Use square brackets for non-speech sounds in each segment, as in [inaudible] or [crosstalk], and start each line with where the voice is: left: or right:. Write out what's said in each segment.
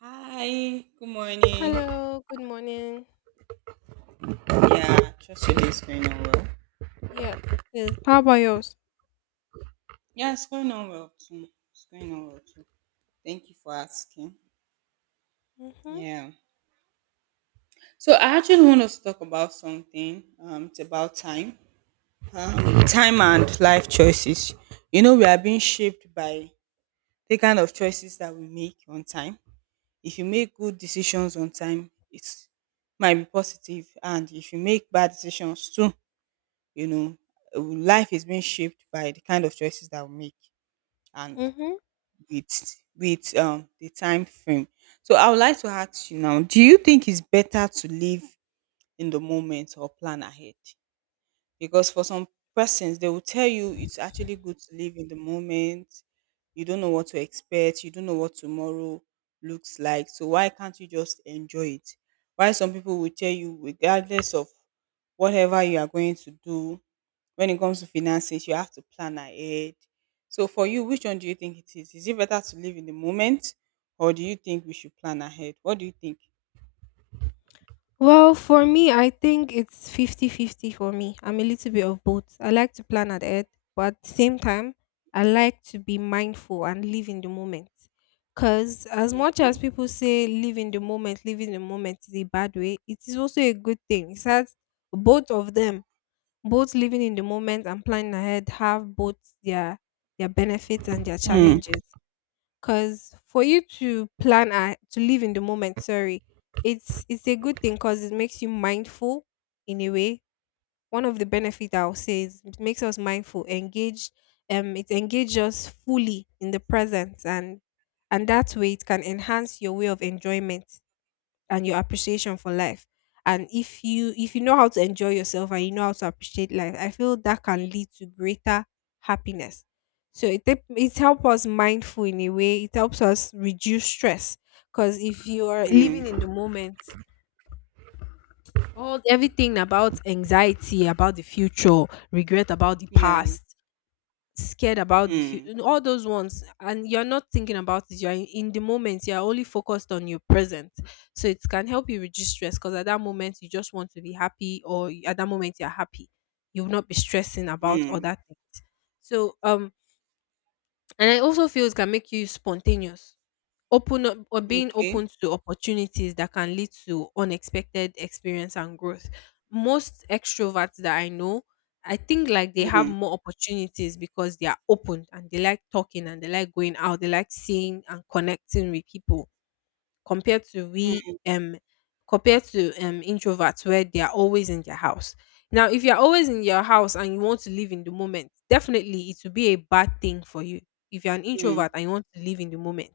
right: Hi, good morning.
left: Hello, good morning.
right: Yeah, trust your day
left: Um,
right: is going on well.
left: yes, it is. How about yours?
right: Yeah, it's going on well too. It's going on well too. Thank you for asking.
left: Mm-hmm.
right: Yeah. So I actually want us to talk about something. It's about time. Time and life choices. We are being shaped by the kind of choices that we make on time. If you make good decisions on time, it might be positive, and if you make bad decisions too, you know, life is being shaped by the kind of choices that we make. And
left: Mm-hmm.
right: with with the time frame. So I would like to ask you now, do you think it's better to live in the moment or plan ahead? Because for some persons they will tell you it's actually good to live in the moment. You don't know what to expect, you don't know what tomorrow looks like. So why can't you just enjoy it? Why some people will tell you regardless of whatever you are going to do when it comes to finances, you have to plan ahead. So for you, which one do you think it is? Is it better to live in the moment or do you think we should plan ahead? What do you think?
left: Well, for me, I think it's 50-50. For me. I'm a little bit of both. I like to plan ahead, but at the same time, I like to be mindful and live in the moment. Because as much as
right: Okay.
left: people say live in the moment, live in the moment is a bad way, it is also a good thing. It has both of them, both living in the moment and planning ahead have both their their benefits and their
right: Mm.
left: challenges. Because for you to live in the moment, sorry, it's a good thing because it makes you mindful in a way. One of the benefits I'll say is it makes us mindful, engaged. It engages us fully in the present, and that way it can enhance your way of enjoyment and your appreciation for life. And if you know how to enjoy yourself and you know how to appreciate life, I feel that can lead to greater happiness. So it helps us mindful in a way. It helps us reduce stress, because if you are living in
right: Mm.
left: the moment, all everything about anxiety about the future, regret about the
right: Yeah.
left: past, scared about the
right: Mm.
left: future, all those ones, and you're not thinking about it. You're in the moment. You're only focused on your present, so it can help you reduce stress. Because at that moment, you just want to be happy, at that moment, you're happy. You will not be stressing about
right: Mm.
left: other things. So, and I also feel it can make you spontaneous, open up, or being
right: Okay.
left: open to opportunities that can lead to unexpected experience and growth. Most extroverts that I know, I think like they have
right: Mm.
left: more opportunities because they are open and they like talking and they like going out, they like seeing and connecting with people, compared to
right: Mm.
left: introverts where they are always in their house. Now, if you're always in your house and you want to live in the moment, definitely it will be a bad thing for you. If you're an
right: Mm.
left: introvert and you want to live in the moment,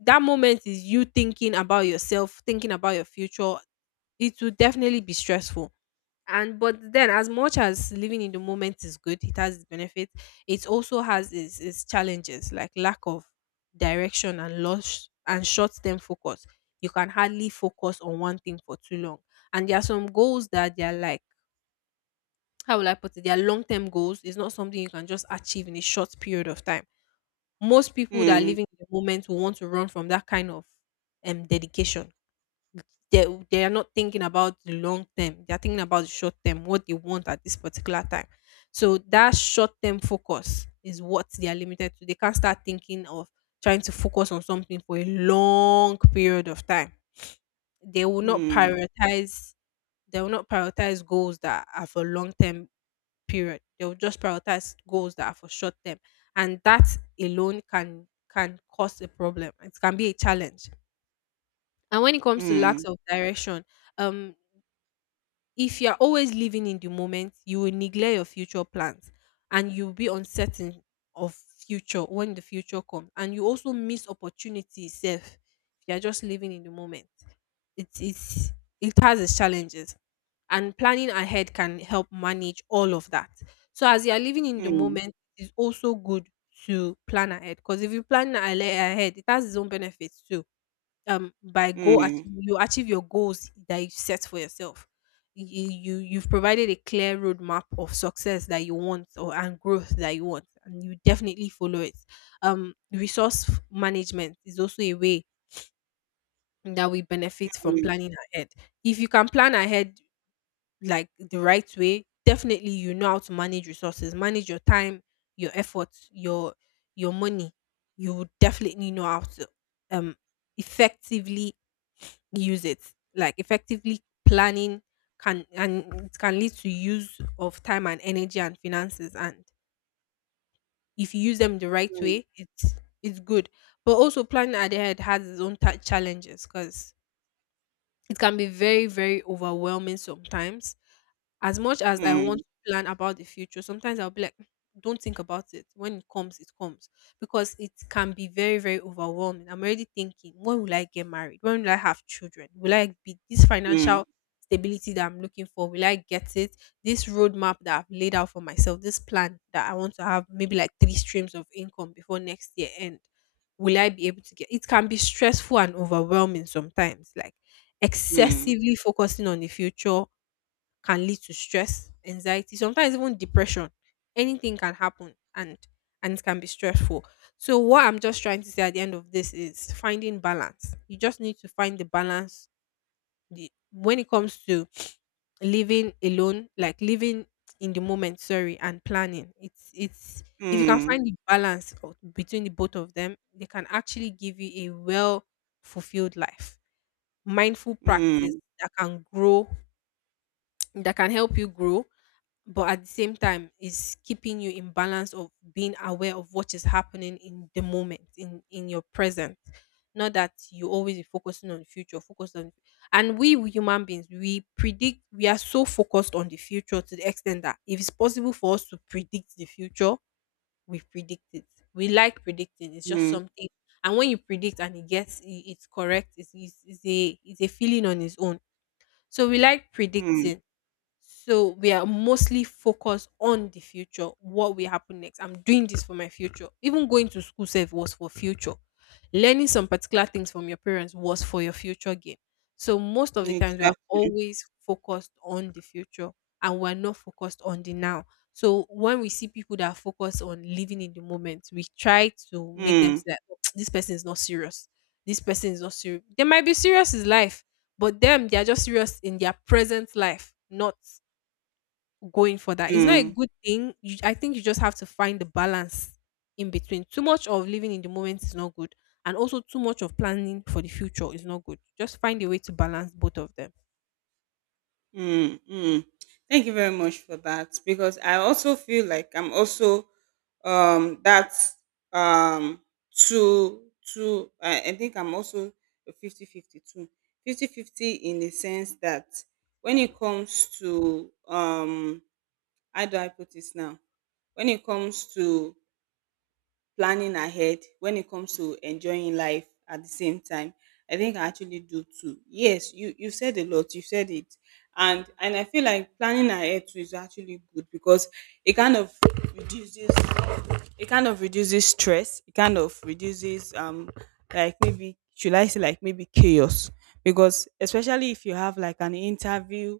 left: that moment is you thinking about yourself, thinking about your future. It will definitely be stressful. And but then, as much as living in the moment is good, it has its benefits. It also has its challenges, like lack of direction and loss and short-term focus. You can hardly focus on one thing for too long. And there are some goals that they are like, how will I put it? They are long-term goals. It's not something you can just achieve in a short period of time. Most people that are living in the moment will want to run from that kind of dedication. They they are not thinking about the long term. They are thinking about the short term, what they want at this particular time. So that short term focus is what they are limited to. They can't start thinking of trying to focus on something for a long period of time. They will not
right: Mm.
left: prioritize. They will not prioritize goals that are for long term period. They will just prioritize goals that are for short term, and that alone can cause a problem. It can be a challenge. And when it comes to lack
right: Mm.
left: of direction, um if you're always living in the moment, you will neglect your future plans and you'll be uncertain of future when the future comes. And you also miss opportunities if you're just living in the moment. It's it's it has its challenges. And planning ahead can help manage all of that. So as you're living in the
right: Mm.
left: moment, it's also good to plan ahead. Because if you ahead, it has its own benefits too. By goal achieve,
right: Mm.
left: you achieve your goals that you set for yourself. You've provided a clear roadmap of success that you want, or and growth that you want, and you definitely follow it. Resource management is also a way that we benefit from planning ahead. If you can plan ahead like the right way, definitely you know how to manage resources, manage your time, your efforts, your money. You would definitely know how to um effectively use it. Like effectively planning can, and it can lead to use of time and energy and finances. And if you use them the right way, it's good. But also planning ahead has its own challenges, because it can be very, very overwhelming sometimes. As much as I want
right: Mm.
left: to plan about the future, sometimes I'll be like, don't think about it. When it comes, it comes. Because it can be very, very overwhelming. I'm already thinking, when will I get married? When will I have children? Will I be this
right: Mm.
left: financial stability that I'm looking for? Will I get it? This roadmap that I've laid out for myself, this plan that I want to have maybe like three streams of income before next year end, will I be able to get? It can be stressful and overwhelming sometimes. Like,
right: Mm. Mm.
left: excessively focusing on the future can lead to stress, anxiety, sometimes even depression. Anything can happen, and it can be stressful. So what I'm just trying to say at the end of this is finding balance. You just need to find the balance, when it comes to living alone, like living in the moment, sorry, and planning. It's If you can
right: Mm.
left: find the balance between the both of them, they can actually give you a well fulfilled life, mindful practice
right: Mm.
left: that can grow, that can help you grow, but at the same time is keeping you in balance of being aware of what is happening in the moment, in your present. Not that you always be focusing on the future, focused on. And we human beings, we predict, we are so focused on the future to the extent that if it's possible for us to predict the future, we predict it. We like predicting, it's
right: Mm.
left: just
right: Mm.
left: something. And when you predict and it's correct, it's a feeling on its own. So we like
right: Mm.
left: predicting. So we are mostly focused on the future, what will happen next. I'm doing this for my future. Even going to school self was for future. Learning some particular things from your parents was for your future gain. So most of the times we are
right: Exactly.
left: always focused on the future, and we're not focused on the now. So when we see people that are focused on living in the moment, we try to make them
right: Mm.
left: see that, "Oh, [tsk] this person is not serious. This person is not serious. They might be serious is life, but them, they are just serious in their present life, not going for that. It's not a
right: Mm.
left: good thing." You, I think you just have to find the balance in between. Too much of living in the moment is not good, and also too much of planning for the future is not good. Just find a way to balance both of them.
right: Mm, mm. Thank you very much for that because I also feel like I'm also that um too. I think I'm also a 50-50 too. 50-50 in the sense that when it comes to how do I put this now? When it comes to planning ahead, when it comes to enjoying life at the same time, I think I actually do too. Yes, you said a lot, you said it. And I feel like planning ahead too is actually good because it kind of reduces, it kind of reduces stress, it kind of reduces, like maybe should I say like maybe chaos, because especially if you have like an interview,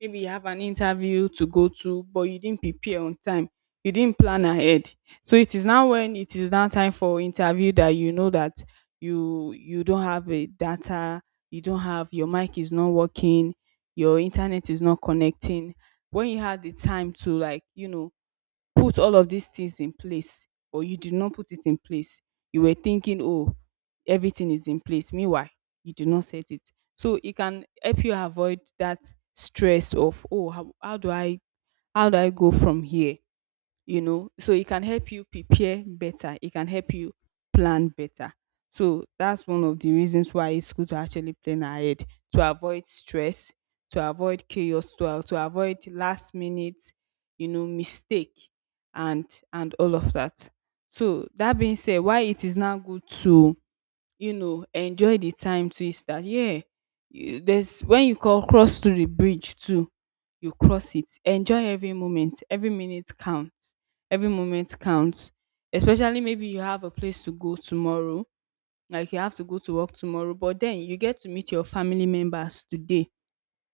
right: maybe you have an interview to go to but you didn't prepare on time, you didn't plan ahead. So it is now when it is now time for interview that you know that you don't have a data, you don't have, your mic is not working, your internet is not connecting, when you had the time to like, put all of these things in place, or you did not put it in place. You were thinking, oh, everything is in place. Meanwhile, you did not set it. So it can help you avoid that stress of, oh, how do I, how do I go from here? You know so it can help you prepare better, it can help you plan better. So that's one of the reasons why it's good to actually plan ahead, to avoid stress, to avoid chaos, to avoid last minute, mistake, and and all of that. So that being said, why it is now good to, enjoy the time too, is that yeah, there's, when you call cross to the bridge too, you cross it. Enjoy every moment. Every minute counts. Every moment counts. Especially maybe you have a place to go tomorrow, like you have to go to work tomorrow, but then you get to meet your family members today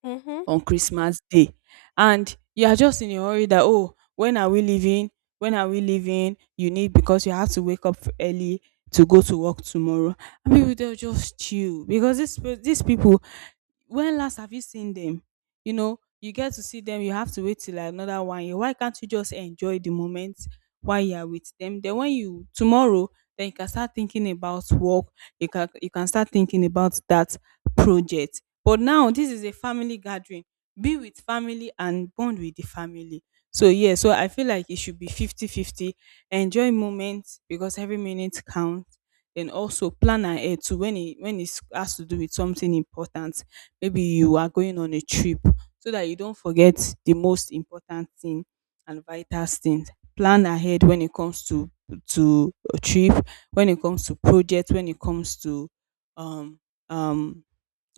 left: Mm-hmm.
right: on Christmas Day. And you are just in a hurry that, oh, when are we leaving? When are we leaving? You need, because you have to wake up early to go to work tomorrow. And people, they'll just chill, because these people, when last have you seen them? You know, you get to see them, you have to wait till another 1 year. Why can't you just enjoy the moment while you are with them? Then when you tomorrow, then you can start thinking about work, you can start thinking about that project. But now this is a family gathering. Be with family and bond with the family. So yeah, so I feel like it should be 50-50. Enjoy moments because every minute counts. Then also plan ahead to, when it, when it has to do with something important, maybe you are going on a trip, so that you don't forget the most important thing and vital things. Plan ahead when it comes to a trip, when it comes to project, when it comes to um um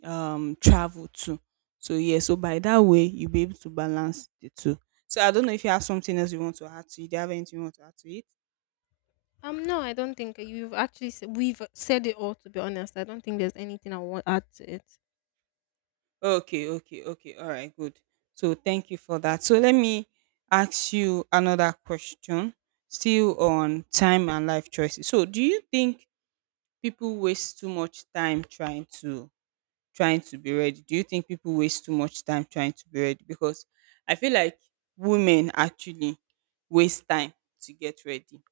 right: travel too. So yeah, so by that way you'll be able to balance the two. So I don't know if you have something else you want to add to it. Do you have anything you want to add to it?
left: No, I don't think we've said it all. To be honest, I don't think there's anything I want to add to it.
right: Okay, okay, okay. All right, good. So thank you for that. So let me ask you another question, still on time and life choices. So do you think people waste too much time trying to, trying to be ready? Do you think people waste too much time trying to be ready? Because I feel like women actually waste time to get ready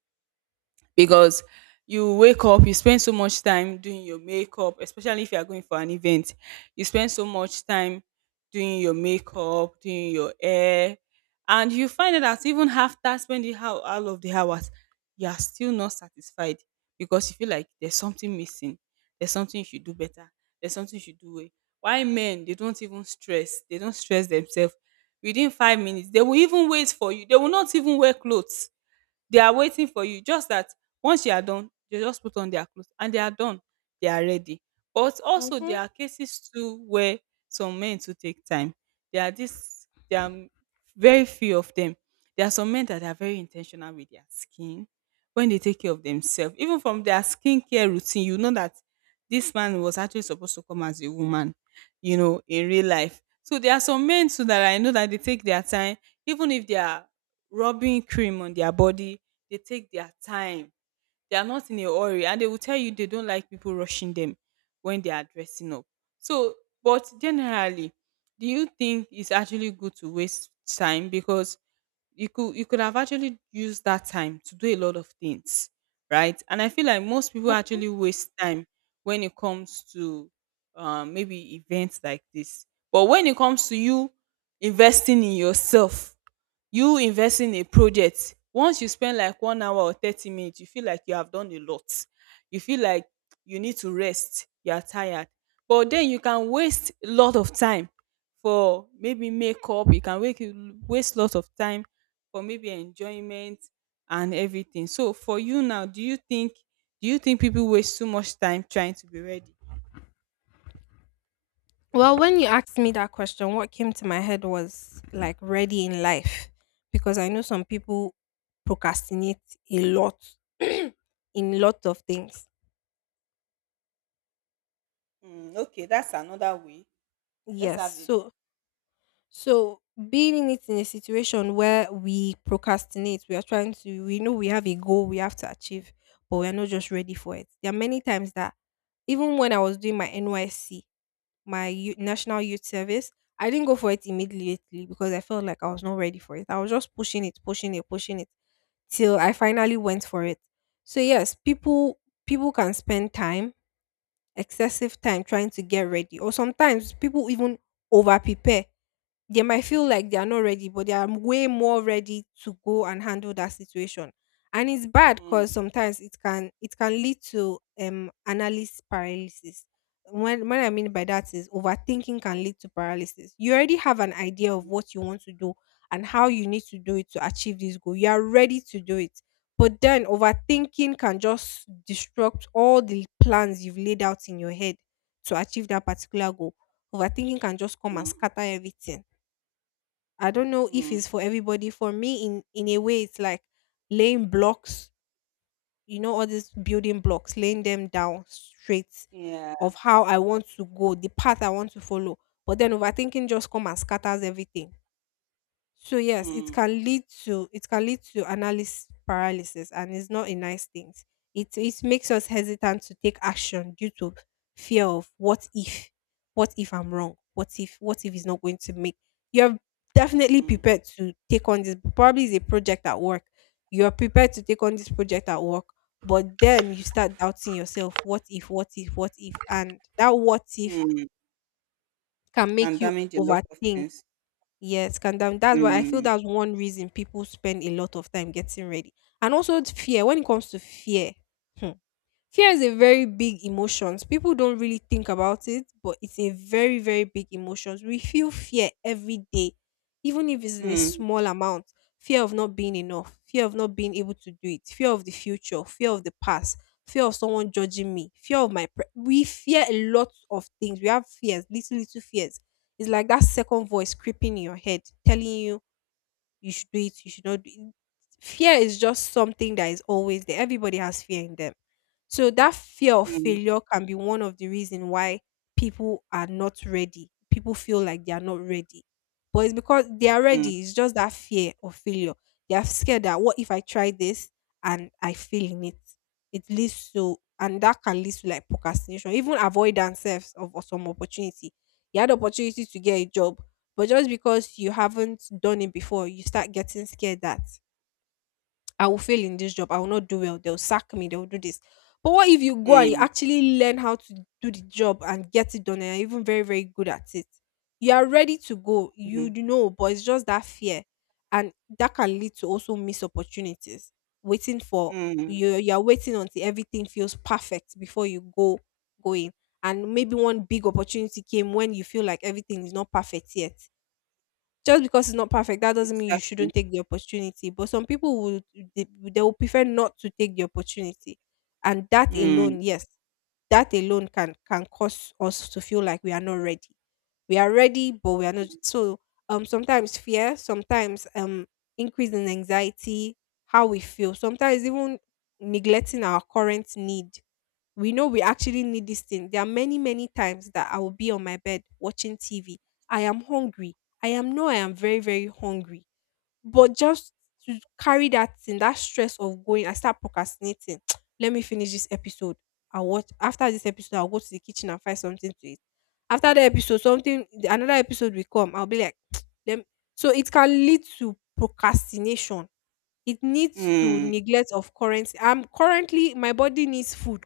right: because you wake up, you spend so much time doing your makeup, especially if you are going for an event, you spend so much time doing your makeup, doing your hair, and you find out that even after spending how all of the hours, you are still not satisfied because you feel like there's something missing, there's something you should do better, there's something you should do well. Why men, they don't even stress, they don't stress themselves. Within 5 minutes, they will even wait for you, they will not even wear clothes, they are waiting for you. Just that once you are done, they just put on their clothes and they are done. They are ready. But also
left: Mm-hmm.
right: there are cases too where some men to take time. There are very few of them. There are some men that are very intentional with their skin, when they take care of themselves. Even from their skincare routine, you know that this man was actually supposed to come as a woman, you know, in real life. So there are some men too that I know that they take their time, even if they are rubbing cream on their body, they take their time. They are not in a hurry and they will tell you they don't like people rushing them when they are dressing up. So, but generally, do you think it's actually good to waste time? Because you could, you could have actually used that time to do a lot of things, right? And I feel like most people actually waste time when it comes to, maybe events like this. But when it comes to you investing in yourself, you invest in a project, once you spend like 1 hour or 30 minutes, you feel like you have done a lot, you feel like you need to rest, you are tired. But then you can waste a lot of time for maybe makeup, you can wake waste a lot of time for maybe enjoyment and everything. So for you now, do you think, do you think people waste too much time trying to be ready?
left: Well, when you asked me that question, what came to my head was like ready in life, because I know some people procrastinate a lot [clears throat] in lot of things.
right: Mm, okay, that's another way, let's
left: Yes,
right: have it.
left: so, so being in a situation where we procrastinate, we are trying to we know we have a goal we have to achieve, but we are not just ready for it. There are many times that even when I was doing my NYC, my youth, national youth service, I didn't go for it immediately because I felt like I was not ready for it. I was just pushing it, pushing it, pushing it till I finally went for it. So yes, people, people can spend time, excessive time trying to get ready, or sometimes people even over prepare. They might feel like they are not ready, but they are way more ready to go and handle that situation. And it's bad
right: Mm,
left: because sometimes it can lead to analysis paralysis. When I mean by that is overthinking can lead to paralysis. You already have an idea of what you want to do and how you need to do it to achieve this goal. You are ready to do it. But then overthinking can just disrupt all the plans you've laid out in your head to achieve that particular goal. Overthinking can just come and
right: mm,
left: scatter everything. I don't know if
right: mm,
left: it's for everybody. For me, in a way, it's like laying blocks. You know, all these building blocks, laying them down straight
right: yeah.
left: of how I want to go, the path I want to follow. But then overthinking just come and scatters everything. So yes, it
right: Mm,
left: can lead to analysis paralysis, and it's not a nice thing. It makes us hesitant to take action due to fear of what if I'm wrong, what if it's not going to make. You're definitely
right: mm.
left: prepared to take on this. Probably is a project at work. You're prepared to take on this project at work, but then you start doubting yourself. What if? What if? What if? And that what if
right: Mm,
left: can
right: can
left: make you
right: damage a lot of
left: overthink.
right: things.
left: Yes, can damn. That's why I feel
right: Mm,
left: that's one reason people spend a lot of time getting ready. And also fear. When it comes to fear, hmm, fear is a very big emotion. People don't really think about it, but it's a very, very big emotion. We feel fear every day, even if it's in a
right: mm,
left: small amount. Fear of not being enough, fear of not being able to do it, fear of the future, fear of the past, fear of someone judging me, fear of my. We fear a lot of things. We have fears, little, little fears. It's like that second voice creeping in your head, telling you you should do it, you should not do it. Fear is just something that is always there. Everybody has fear in them. So that fear of
right: mm,
left: failure can be one of the reason why people are not ready. People feel like they are not ready. But it's because they are
right: mm,
left: ready. It's just that fear of failure. They are scared that what if I try this and I fail in it? It leads to and that can lead to like procrastination, even avoidance self of some opportunity. You had opportunity to get a job but just because you haven't done it before, you start getting scared that [tsk] I will fail in this job. I will not do well. They'll sack me. They'll do this. But what if you go and you
right: mm,
left: actually learn how to do the job and get it done and you're even very, very good at it? You are ready to go. You
right: mm,
left: know, but it's just that fear. And that can lead to also missed opportunities. Waiting for
right: mm.
left: you're waiting until everything feels perfect before you go in. And maybe one big opportunity came when you feel like everything is not perfect yet, just because it's not perfect, that doesn't mean you shouldn't
right: Exactly.
left: take the opportunity. But some people would they, they will prefer not to take the opportunity, and that
right: Mm,
left: alone, yes, that alone can cause us to feel like we are not ready. We are ready, but we are not. So sometimes fear, sometimes increase in anxiety, how we feel, sometimes even neglecting our current need, we know we actually need this thing. There are many, many times that I will be on my bed watching TV. I am hungry. I am no, I am very, very hungry. But just to carry that thing, that stress of going, I start procrastinating. [tsk] Let me finish this episode. I'll watch after this episode, I'll go to the kitchen and find something to eat. After the episode, something another episode will come. I'll be like, [tsk] let me-" so it can lead to procrastination. It needs to
right: mm,
left: neglect of currency. I'm currently, my body needs food,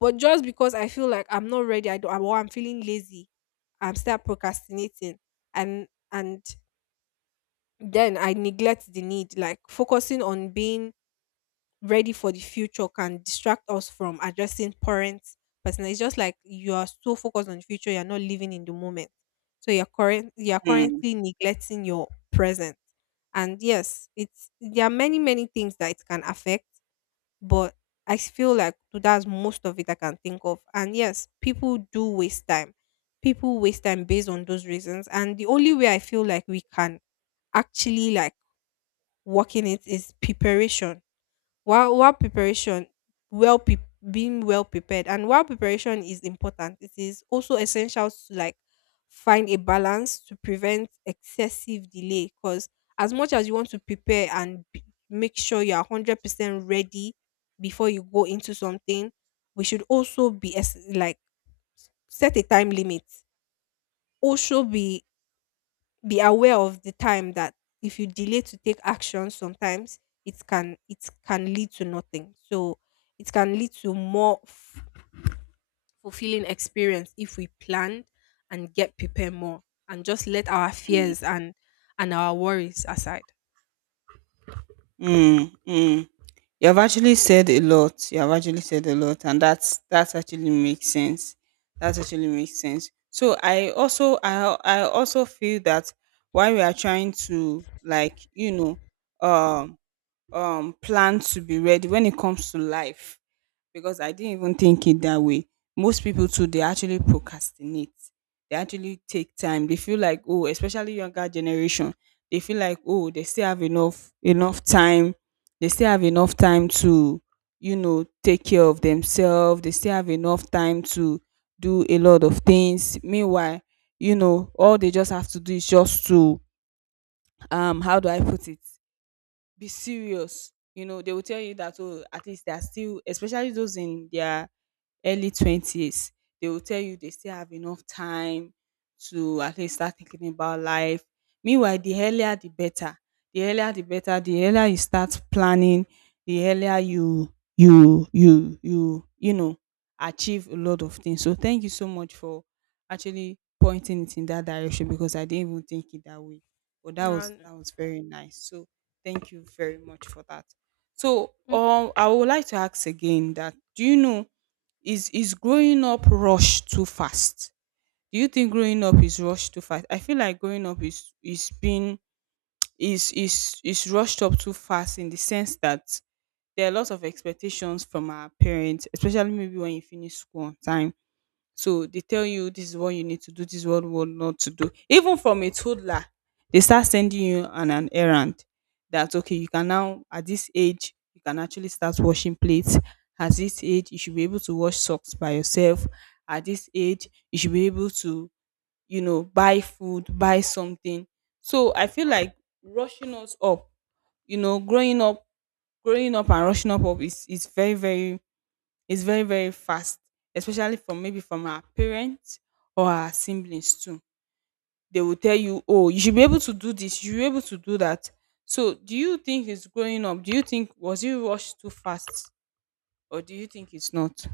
left: but just because I feel like I'm not ready, I don't, I'm- or I'm feeling lazy, I'm start procrastinating, and then I neglect the need. Like focusing on being ready for the future can distract us from addressing current person. It's just like you are so focused on the future, you're not living in the moment. So you're
right: mm,
left: currently neglecting your present. And yes, it's there are many, many things that it can affect, but feel like that's most of it I can think of. And yes, people do waste time. People waste time based on those reasons. And the only way I feel like we can actually, like, work in it is preparation, while preparation well pre- being well prepared. And while preparation is important, it is also essential to, like, find a balance to prevent excessive delay, because as much as you want to prepare and make sure you are 100% ready before you go into something, we should also be as like set a time limit, also be aware of the time that if you delay to take action sometimes it can lead to nothing. So it can lead to more fulfilling experience if we plan and get prepared more and just let our fears and our worries aside.
right: mm, mm. You have actually said a lot. You have actually said a lot, and that's actually makes sense. That actually makes sense. So I also, I also feel that while we are trying to like, um plan to be ready when it comes to life, because I didn't even think it that way. Most people too, they actually procrastinate. They actually take time. They feel like, oh, especially younger generation, they feel like, oh, they still have enough time. They still have enough time to, you know, take care of themselves. They still have enough time to do a lot of things. Meanwhile, you know, all they just have to do is just to how do I put it? Be serious. You know, they will tell you that oh, at least they are still, especially those in their early 20s, they will tell you they still have enough time to at least start thinking about life. Meanwhile, the earlier the better. The earlier the better. The earlier you start planning, the earlier you you know achieve a lot of things. So thank you so much for actually pointing it in that direction because I didn't even think it that way. But that was,
left: And-
right: that was very nice. So thank you very much for that. So
left: Mm.
right: I would like to ask again that, do you know, is growing up rushed too fast? Do you think growing up is rushed too fast? I feel like growing up is being is rushed up too fast, in the sense that there are lots of expectations from our parents, especially maybe when you finish school on time, so they tell you this is what you need to do, this is what not to do. Even from a toddler, they start sending you on an errand that okay, you can now at this age you can actually start washing plates. At this age, you should be able to wash socks by yourself. At this age, you should be able to, you know, buy food, buy something. So I feel like rushing us up, you know, growing up and rushing up up is very very it's very, very fast, especially from maybe from our parents or our siblings too. They will tell you, oh, you should be able to do this, you should be able to do that. So do you think it's growing up? Do you think was it rushed too fast? Or do you think it's not?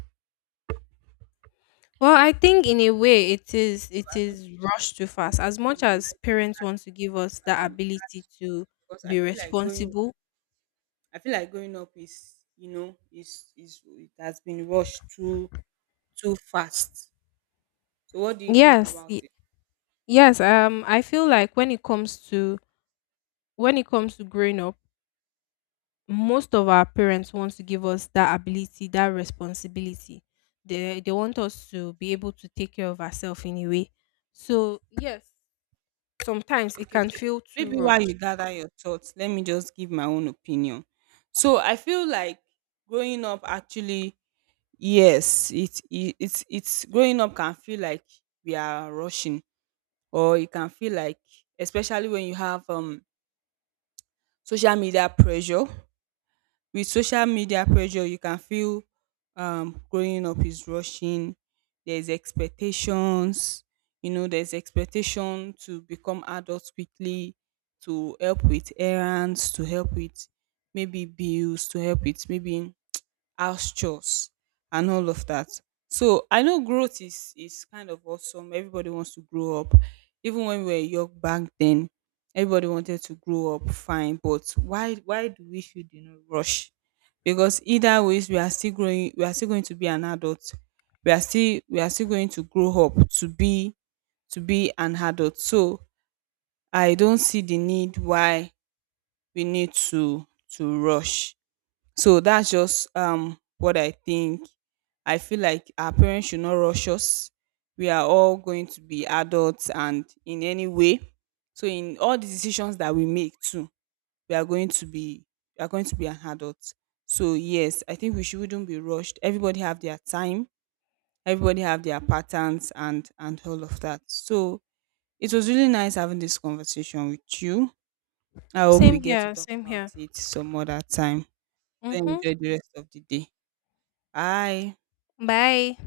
left: Well, I think in a way it is
right: I
left: it
right: don't know
left: is
right: if
left: rushed too fast,
right: you,
left: as much
right: you will
left: as
right: like,
left: parents want to give us the
right: um
left: ability to
right: because I
left: be
right: feel like growing up,
left: responsible.
right: I feel like growing up is, you know, is it has been rushed too fast. So what do you think
left: Yes,
right: about
left: y-
right: it?
left: yes. I feel like when it comes to growing up, most of our parents want to give us that ability, that responsibility. They want us to be able to take care of ourselves in a way. So yes, sometimes it
right: Okay,
left: can
right: so
left: feel too
right: maybe while you
left: rushed.
right: gather your thoughts, let me just give my own opinion. So I feel like growing up actually, yes, it's growing up can feel like we are rushing, or it can feel like, especially when you have social media pressure. With social media pressure, you can feel growing up is rushing. There's expectations, you know, there's expectation to become adults quickly, to help with errands, to help with maybe bills, to help with maybe house chores and all of that. So I know growth is kind of awesome. Everybody wants to grow up. Even when we were young back then, everybody wanted to grow up fine. But why do we should, you know, rush? Because either ways we are still growing, we are still going to be an adult. We are still going to grow up to be, to be an adult. So I don't see the need why we need to rush. So that's just, what I think. I feel like our parents should not rush us. We are all going to be adults and in any way. So in all the decisions that we make too, we are going to be we are going to be an adult. So yes, I think we shouldn't be rushed. Everybody have their time, everybody have their patterns and all of that. So it was really nice having this conversation with you. I hope we
left: Same
right: get to
left: here.
right: talk
left: Same
right: about
left: here.
right: it some other time. Do
left: Mhm.
right: enjoy the rest of the day. I
left: Bye.